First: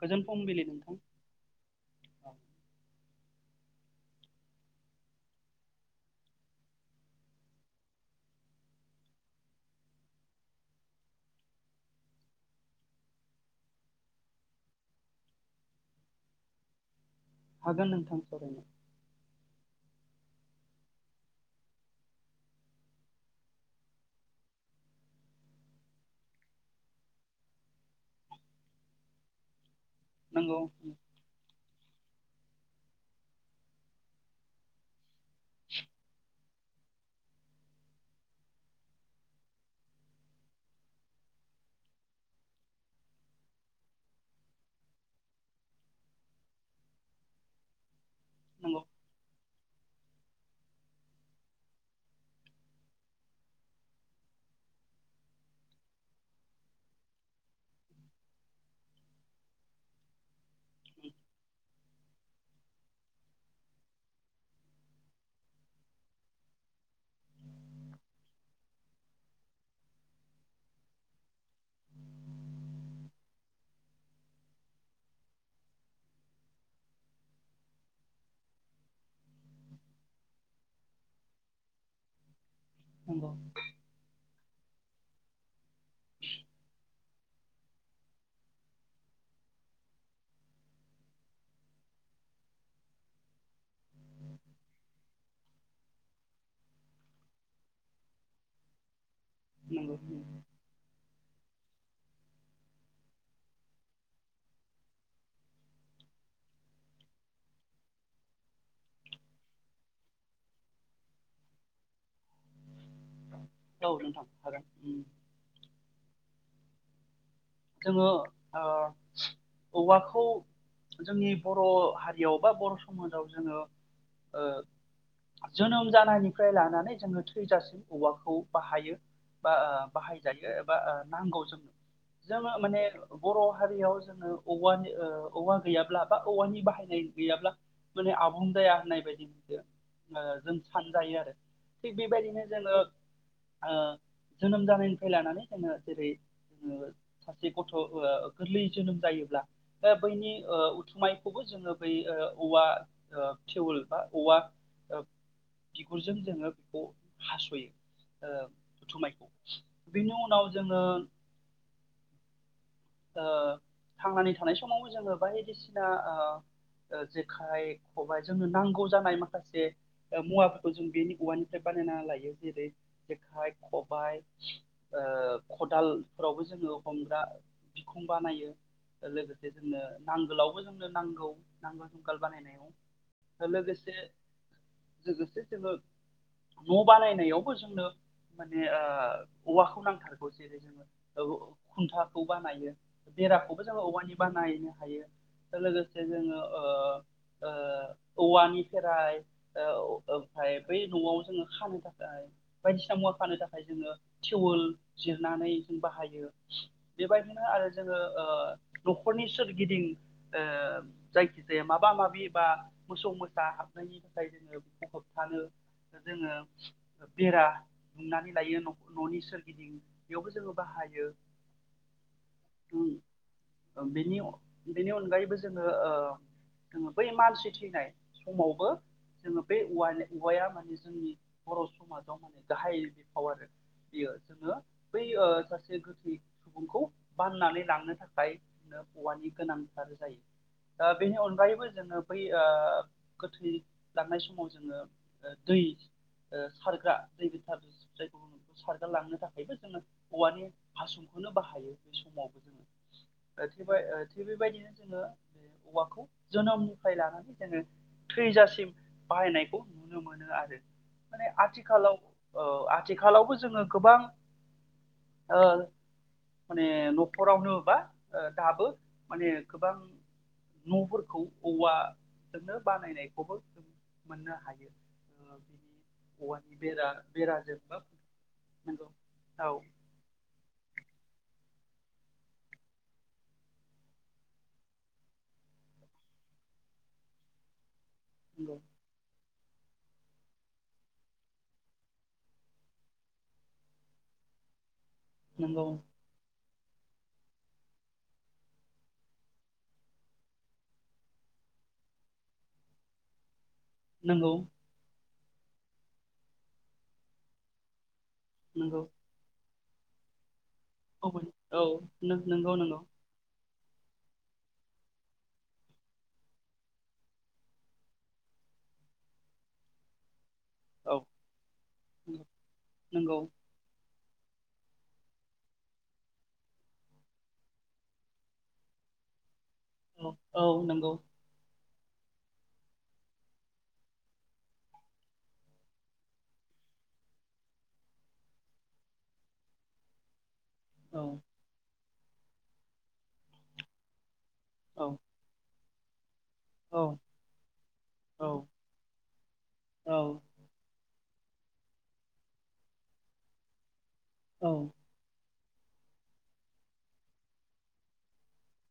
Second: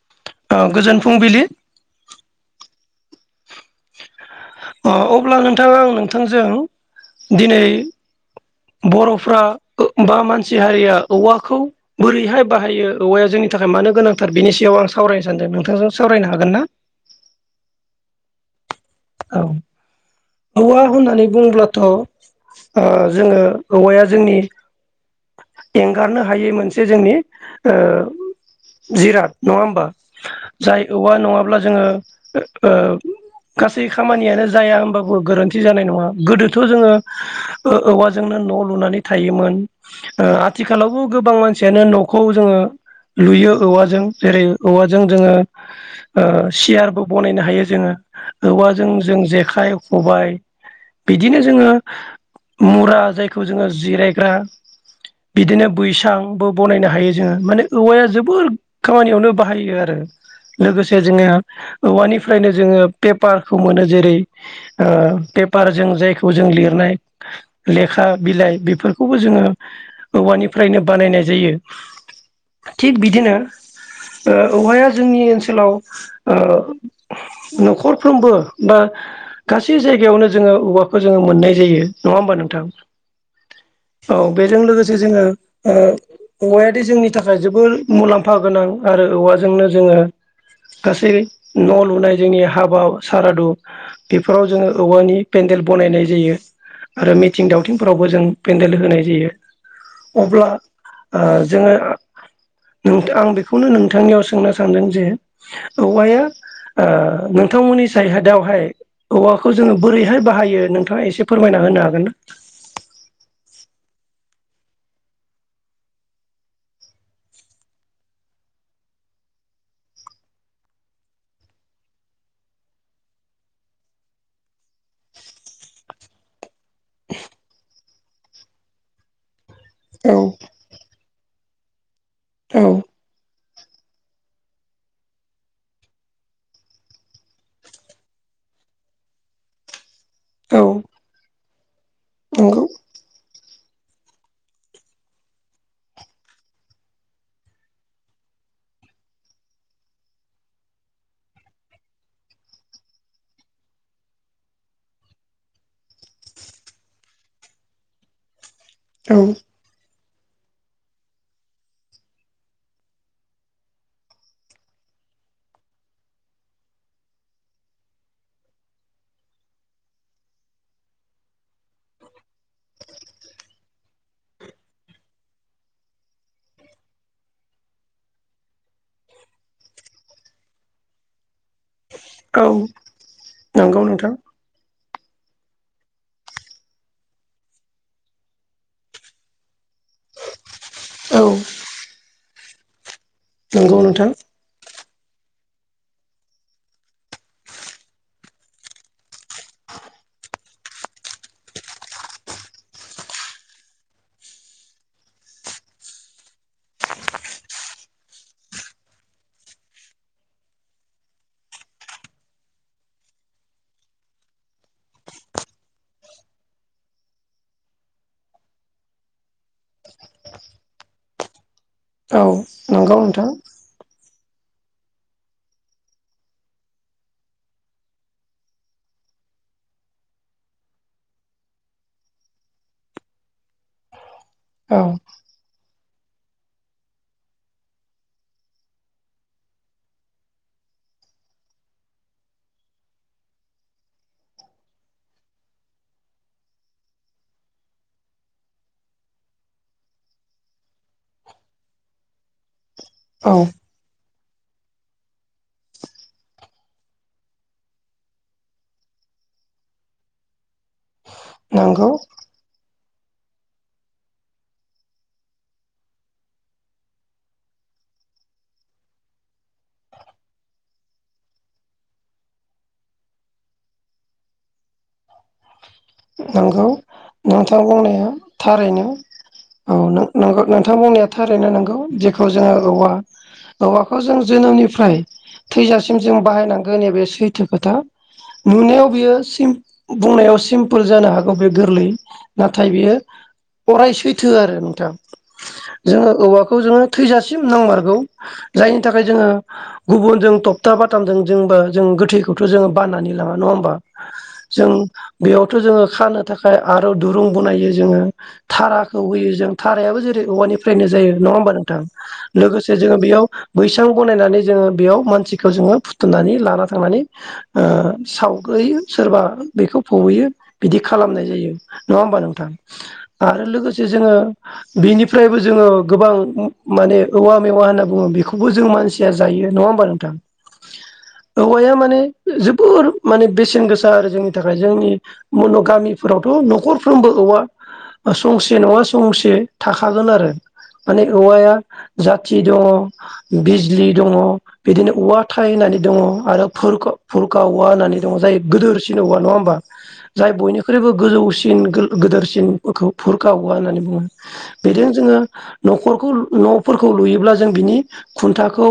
गोजोन ओ फुंबिलि नोंथां गोजोन फुंबिलि ओ अब्ला नोंथां आं नोंथांजों दिनै बर'फ्रा बा मानसि हारिया औवाखौ बोरैहाय बाहायो औवाया जोंनि थाखाय मानो गोनांथार बेनि सायाव आं सावरायनो सानदों नोंथांजों सावरायनो हागोन ना हागोन नोंथां सावरायनो औ औवा होननानै बुंङोब्लाथ' ओ जोङो औवाया जोंनि एंगारनो हायै मोनसे जोंनि ओ जिराद नङा होमबा नंगौ जाय औवा नङाब्ला जोङो ओ गासै खामानियानो जाया होनबाबो गोरोन्थि जानाय नङा गोदोथ' जोङो औवाजोंनो न' लुनानै थायोमोन आथिखालावबो गोबां मानसियानो नखौ जोङो लुयो औवाजों जेरै औवाजों जोङो सियारबो बनायनो हायो। जोङो नंगौ औवाजों जों जेखाइ खबाय बिदिनो जोङो मुरा जायखौ जोङो जिरायग्रा बिदिनो बैसांबो बनायनो हायो जोङो माने औवाया जोबोर खामानियावनो बाहायो आरो लोगोसे जोङो औवानिफ्रायनो जोङो पेपारखौ मोनो जेरै ओ पेपारजों जायखौ जों लिरनाय लेखा बिलाइ बेफोरखौबो जोङो औवानिफ्रायनो बानायनाय जायो। थिग बिदिनो औवाया जोंनि ओनसोलाव ओ नखरफ्रोमबो बा गासै जायगायावनो जोङो औवाखौ जोङो मोननाय जायो नङा होमबा नोंथां? नंगौ। औ बेजों लोगोसे जोङो ओ औवायादि जोंनि थाखाय जोबोर मुलाम्फा गोनां आरो औवाजोंनो जोङो गासै न' लुनाय जोंनि हाबा सारादु बेफोराव जोङो औवानि पेन्देल बनायनाय जायो आरो मिथिं दावथिंफोरावबो जों पेन्देल होनाय जायो। नंगौ अब्ला ओ जोङो नोंथां आं बेखौनो नोंथांनियाव सोंनो सानदों जे औवाया ऐ नोंथांमोननि जायहादावहाय औवाखौ जोङो बोरैहाय बाहायो नोंथाङा एसे फोरमायना होनो हागोन ना? गाव थांखागोन। जोङो ओ औवाखौ जोंनि बर' हारियाव बा बर' समाजाव जोङो ओ जोनोम जानायनिफ्राय लानानै जोङो थैजासिम औवाखौ बाहायो। बा औ बाहायजायो एबा ओ नांगौ जोंनो जोङो औ माने बर' हारियाव जोङो औवानि ओ औवा गैयाब्ला बा औवानि बाहायनाय गैयाब्ला माने आबुं जाया होननाय बायदि मोनदों। ओ जों सानजायो आरो। थिग बेबायदिनो नंगौ जोङो ओ जोनोम जानायनिफ्राय लानानै जोङो जेरै ओ। सासे गथ' ओ गोरलै जोनोम जायोब्ला बैनि ओ उथुमायखौबो जोङो बै औवा फेवल बा औवा बिगुरजों जोङो बेखौ हास'यो ओ। औ। थुमायखौ बेनि उनाव जोङो ओ थांनानै थानाय समावबो जोङो बायदिसिना ओ जेखाइ खबाय जोंनो नांगौ जानाय माखासे मुवाफोरखौ जों बेनि औवानिफ्राय बानायना लायो जेरै जेखाइ खबाय ओ खदालफोरावबो जोङो हमग्रा बिखुं बानायो लोगोसे जोंनो नांगोलावबो जोंनो नांगौ नांग गोल औ बानायनाय नंगौ लोगोसे नोंथां लोगोसे जोङो न' बानायनायावबो जोंनो माने ओ औवाखौ नांथारगौ जेरै औ खुन्था। खौ बानायो। बेराखौबो नंगौ जोंङो नोंथां औवानि बानायनो हायो। लोगोसे जोङो ओ- ओ -औवानिफ्राय ओमफ्राय बै न'आव जोङो खानो थाखाय बायदिसिना मुवा खानो थाखाय जोङो थटिवल जिरनानै जों बाहायो बेबायदिनो आरो जोङो ओ न'खरनि सोरगिदिं ओ जायखिजाया माबा माबि बा मोसौ मोसा हाबनायनि थाखाय जोङो बेखौ होबथानो जोङो बेरा दुमनानै लायो न'नि सोरगिदिं बेयावबो जोङो बाहायो। औ नंगौ नोंथां। बेनि बेनि अनगायैबो जोङो ओ जोङो बै मानसि थैनाय समावबो जोङो बे वानि औवाया माने जोंनि बर' समाजाव माने गाहाय बिफाव आरो बेयो। जोङो औ बै ओ सासे गोथै सुबुंखौ बाननानै लांनो थाखाय औवानि गोनांथार जायो बेनि अनगायैबो जोङो बै ओ गोथै लांनाय समाव जोङो दै ओ सारग्रा दै गोथार जग सारग्रा लांनो थाखायबो जोङो औवानि हासुंखौनो बाहायो बे समाव। औ गथिबाय ओ थिग बेबायदिनो जोङो बे औवाखौ जोनोमनिफ्राय लानानै जोङो थैजासिम बाहायनायखौ नुनो मोनो आरो। माने नंगौ आथिखालाव ओ आ आथिखालावबो जोङो गोबां ओ माने न खरावनो बा दाबो माने गोबां न'फोरखौ औवाजोंनो बानायनायखौबो जों मोननो हायो। औवानि नंगौ बेरा नोंथां बेराजोंबो बुंनाया थारैनो नंगौ औ नोंथां बुंनाया थारैनो नौ। जेखौ जोंङो औवा औवाखौ जों जोनोमनिफ्राय थैजासिम जों बाहायनांगोन नैबे सैथो खोथा। नुनायाव बेयो। म बुंनायाव सिम। बुल जानो हागौ बे गोरलै नाथाय बेयो अराय सैथो आरो नोंथां नंगौ जोंङो औवा खौ जोंङो थैजासिम नांमारगौ जायनि थाखाय जोंङो गुबुनजों थपथा बाथामजों जों बा जों गोथैखौथ जोंङो बाननानै लांङा नङा होम नंगौ जों बेयाव थ जोंङो खानो थाखाय आरो दुरुं बनायो जोंङो नंगौ धाराखौ होयो जों थारायाबो जेरै औवानि फ्रायनो जायो नंङा होमबा नंगौ औ नोंथां नंगौ लोगोसे नंगौ जोंङो बेयाव बैसां बनायनानै जोंङो बेयाव मानसिखौ जोंङो फुथुनानै लाना थांनानै ओ सावग्रोयो सोरबा बेखौ फबैयो बिदि औ खालामनाय जायो नंङा होमबा नोंथां नंगौ आरो लोगोस जोंङो बेनिफ्रायबो जोंङो गोबां म माने औवा मेवा होनना बुंङो बेखौबो जों मानसिया जायो नंङा होमबा औ नोंथां औ नंगौ औवाया मा बे जोबोर माने बेसेन गोसा आरो जोंनि थाखाय जोंनि मन गामिफोरावथ नखरफ्रोमबो औवा संसे नंङा संसे थाखागोन आरो औ माने औवाया जाथि दंङ बिज्लि दंङ औ बिदिनो औवा थायोनानै दंङ आरो फुरखा औ बुरखां औवा होननानै दंङ जाय औ गोदोरसिन औवा नंङा होमबा औ बेख्रुइबो गोजौसिन गोदोरसिनफोरखौ फुरखा औवा होननानै बुंङो औ बेदों जोंङो नखरखौ नफोरखौ लुयोब्ला जों बिनि खुन्थाखौ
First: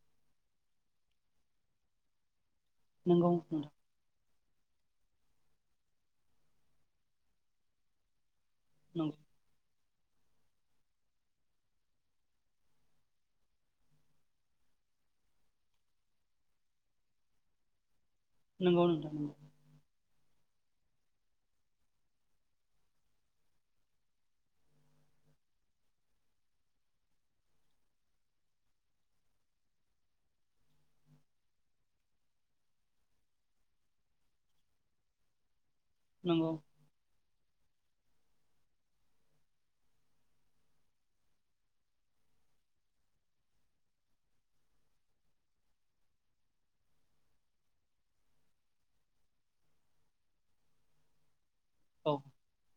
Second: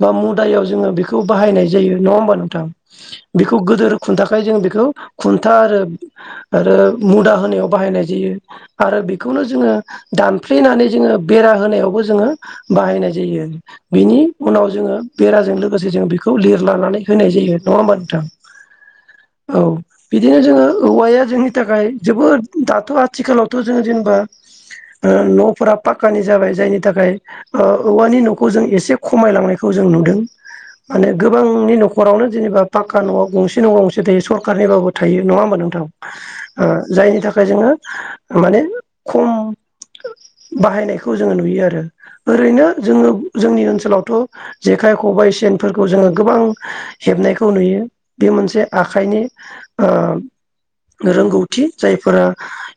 बा मुदायाव जोंङो बेखौ बाहायनाय जायो नंङा होमबा नोंथां नंगौ बेखौ नोंथां गोदोर खुथा खाय जों बेखौ खुन्था आरो आरो मुदा होनायाव बाहायनाय जायो आरो बेखौनो जोंङो दानफ्लेनानै जोंङो बेरा होनायावबो जोंङो बाहायनाय जायो बेनि उनाव जोंङो बेराजों लोगोसे जों बेखौ लिरलानानै होनाय जायो नंङा होमबा नोंथां नोंगौ नोंथां नोंगौ औ बिदिनो जोंङो औवाया जोंनि थाखाय जोबोद दाथ आथिखालावथ जोंङो जेनेबा ओ नफोरा पाक्कानि जाबाय जायनि थाखाय ओ औवानि नखौ जों एसे खमायलांनायखौ जों नुदों माने गोबांनि नखरावनो जेनेबा पाक्क नआव गंसे नङा गंसे थायो सरखारनिबाबो थायो नङा होमबा नों ओ नंगौ जायनि थाख फ्राय जोङो माने ख'म बाहायनायखौ जोङो नुयो आरो ओरैनो जोङो जोंनि ओनसोलावथ जेखाइ खबाइ सेनफोरखौ जोङो गोबां हेबनायखौ नुयो बे मोनसे आखाइनि ओ रोंगौ थि औ जायफोरा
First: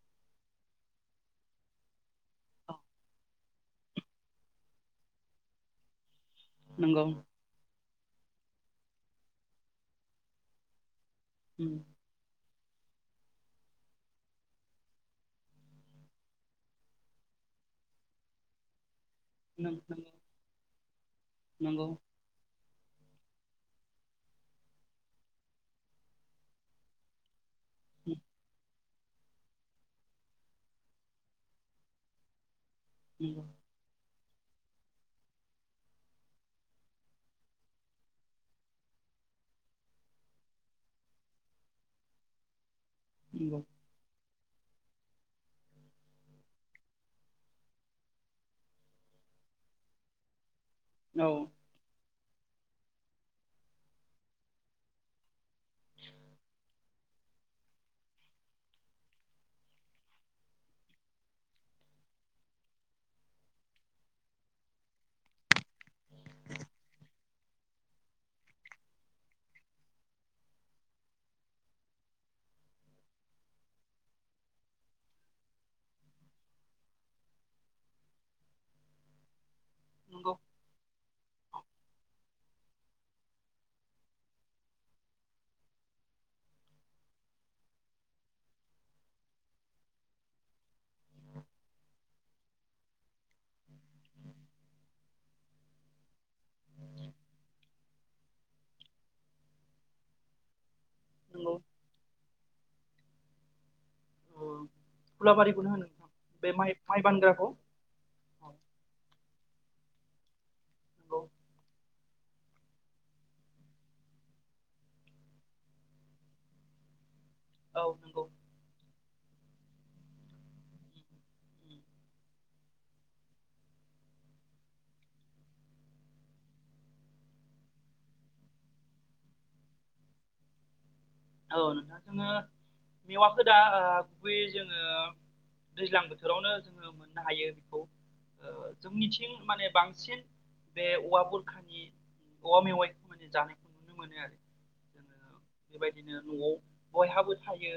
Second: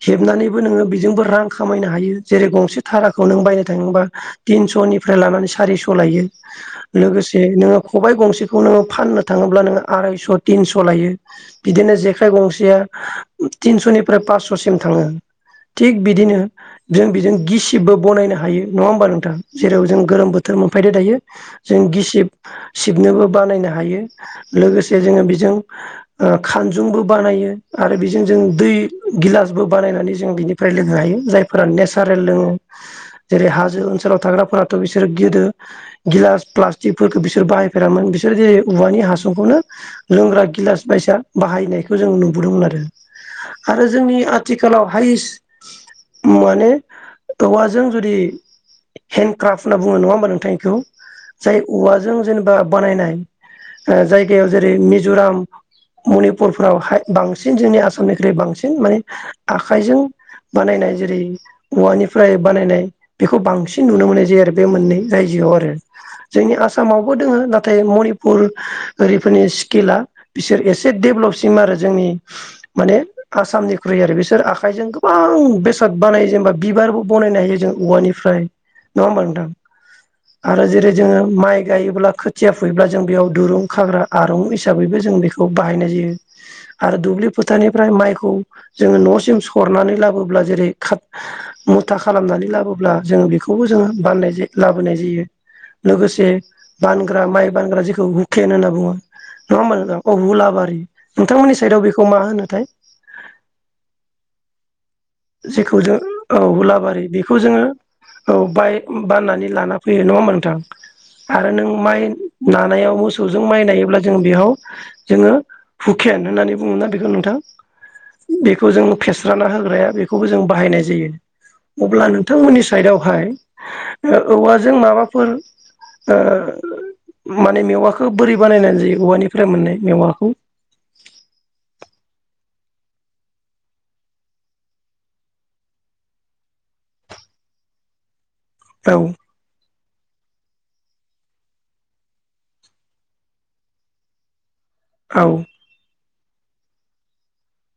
हेबनानै बो नोङो बेजोंबो रां खामायनो हायो जेरै औ गंसे धाराखौ नों बायनो थाङोबा तिनस'निफ्राय लानानै सारिस' लायो। नंगौ लोगोसे नोङो खबाइ गंसेखौ नोङो फाननो थाङोब्ला नोङो आरायस' थिनस' लायो। उम बिदिनो जेखाइ गंसे सेया तिनस'निफ्राय पासस'सिम थाङो थिग बिदिनो जों बिजों गिसिबबो बनायनो हायो। नङा होमबा नों थां नों जेराव जों नंगौ गोलोम बोथोर मोनफैदो दायो जों नंगौ गिसिब सिबनोबो बानायनो हायो लोगोसे जोङो बेजों ओ खानजुंबो बानायो आरो उम बेजों जों दै गिलासबो बानायनानै जों बिनिफ्राय लोंनो हायो जायफोरा नेसारेल लोङो। नंगौ जेरै हाजो ओनसोलाव थाग्राफोराथ' बिसोर गोदो गिलास प्लास्टिकफोरखौ बिसोर बाहायफेरामोन बिसोर जेरै औवानि हासुंखौनो लोंग्रा गिलास बायसा बाहायनायखौ जों नु बोदोंमोन आरो। नंगौ आरो जोंनि ओ थिखालाव हायेस्ट माने औवाजों जुदि हेन्दडक्राफ्ट होनना बुङो नङा होमबा नोंथां बेखौ? औ जाय उवा जों जेनेबा बानायनाय ओ जायगायाव जेरै मिज'राम मनिपुरफ्राव हाय बांसिन जोंनि आसामनिख्रुइ बांसिन माने आखाइजों बानायनाय जेरै औवानिफ्राय बानायनाय बेखौ बांसिन नुनो मोननाय जायो आरो बे मोननै रायजोआव आरो। जोंनि आसामावबो दोङो नाथाय मनिपुर ओरिफोरनि स्किला बिसोर एसे देभलपसिम आरो जोंनि माने आसामनिख्रुइ आरो बिसोर आखाइजों गोबां बेसाद बानाय जेनेबा बिबारबो बानायनो हायो जों औवानिफ्राय नङा होमबा नोंथां? नंगौ आरो जेरै जोङो माइ गायोब्ला खोथिया फुैयोब्ला जों बेयाव दुरुं खाग्रा आरं हिसाबैबो जों बेखौ बाहायनाय जायो। आरो दुब्लि फोथारनिफ्राय माइखौ जोङो न'सिम सरनानै लाबोब्ला जेरै खा मुथा खालामनानै लाबोब्ला जोङो बेखौबो जोङो बनाय लाबोनाय जायो लोगोसे बानग्रा माइ बानग्रा जेखौ हुकेन होनना बुङो नङा होमबा नोंथां? अ हुलाबारि नंगौ नोंथांमोननि साइदाव बेखौ मा होनोथाय? औ हुलाबारिखौनो जेखौ होनो जों नोंथां औ बे माइ माइ हुलाबारि बेखौ बानग्राखौ जोङो औ बाय बाननानै लाना फै फैयो नङा होमबा नोंथां? नंगौ आरो नों माइ नानायाव मोसौजों माइ नायोब्ला जों बेयाव जोङो हुकेन होननानै बुङो ना बेखौ नोंथां? औ नंगौ बेखौ जों फेनस्राना होग्राया बेखौ खौबो जों बाहायनाय उम जायो उम अब्ला नोंथांमोननि साइदआवहाय औवाजों माबाफोर ओ माने मेवाखौ बोरै बानायनानै जायो औवानिफ्राय मोननाय मेवाखौ? औ नोंथा जोङो मेवाखौदा ओ गुबैयै जोङो दैज्लां बोथोरावनो जोङो मोननो हायो बेखौ। ओ औ जोंनिथिं माने बांसिन बे औवा बुरखानि औवा मेवाइनि जानायखौ नुनो मोनो आरो। औ दिनो न'आव बयहाबो थायो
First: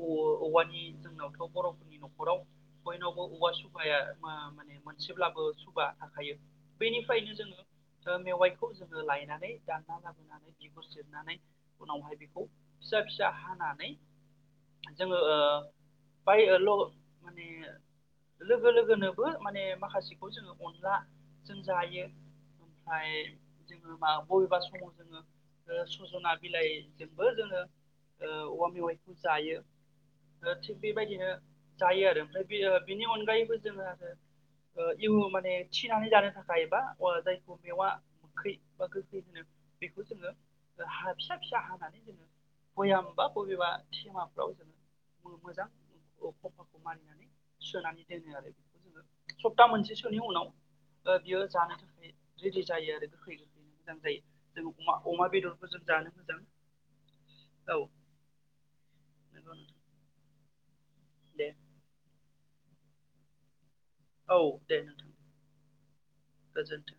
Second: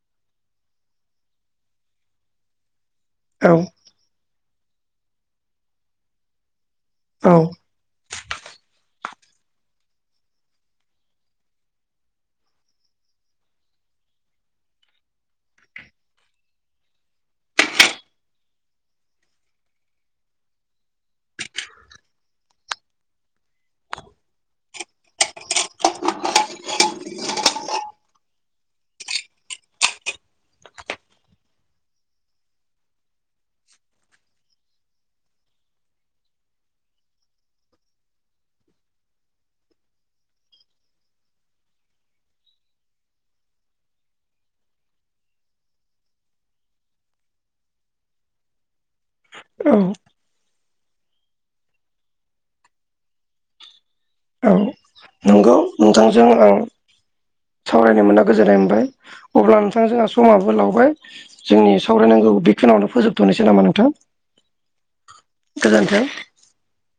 ओ औवानि जोंनावथ' बर'फोरनि न'खराव बयनावबो औवा औ सुबाया [unintelligible] बे मोनसेब्लाबो सुबा थाखायो। बेनिफायनो औ जोङो ओ मेवाइखौ जों लायनानै दानना लाबोनानै बिगुर सेरनानै उनावहाय बेखौ फिसा-फिसा हानानै जोङो ओ बाय ल' माने लोगो-लोगोनोबो माने माखासेखौ जोङो अनलाजों जायो ओमफाय जोङो मा बबेबा समाव जोङो सजना बिलाइजोंबो जोङो ओ औवा मेवाइखौ जायो। ओ थिग बेबायदिनो जायो आरो। ओमफ्राय बे ओ बिनि अनगायैबो जोङो ओ इउन माने थिनानै जानो थाखाय बा जायखौ मेवा खै बा गोखै होनो बेखौ जोङो हा फिसा फिसा हानानै जोङो बयामबा बबेबा थेमाफ्राव जोङो मोजां खफाखौ मारिनानै सोनानै दोनो आरो। सप्ता औ मोनसेसोनि उनाव बियो जानो थाखाय रेडि जायो आरो गोखै मोजां जायो जों अमा-अमा बेदरखौ जों जानो जों मोजां आं औ सावरायनो मोनना गोजोननाय मोनबाय नंगौ अब्ला नोंथां नोंथांजोंहा समाबो लाव बाय दे जोंनि सावरायनांगौ खिनायावनो फोजोबथ'निसै नामा नोंथां? औ दे नोंथां गोजोन्थों। गोजोनथों।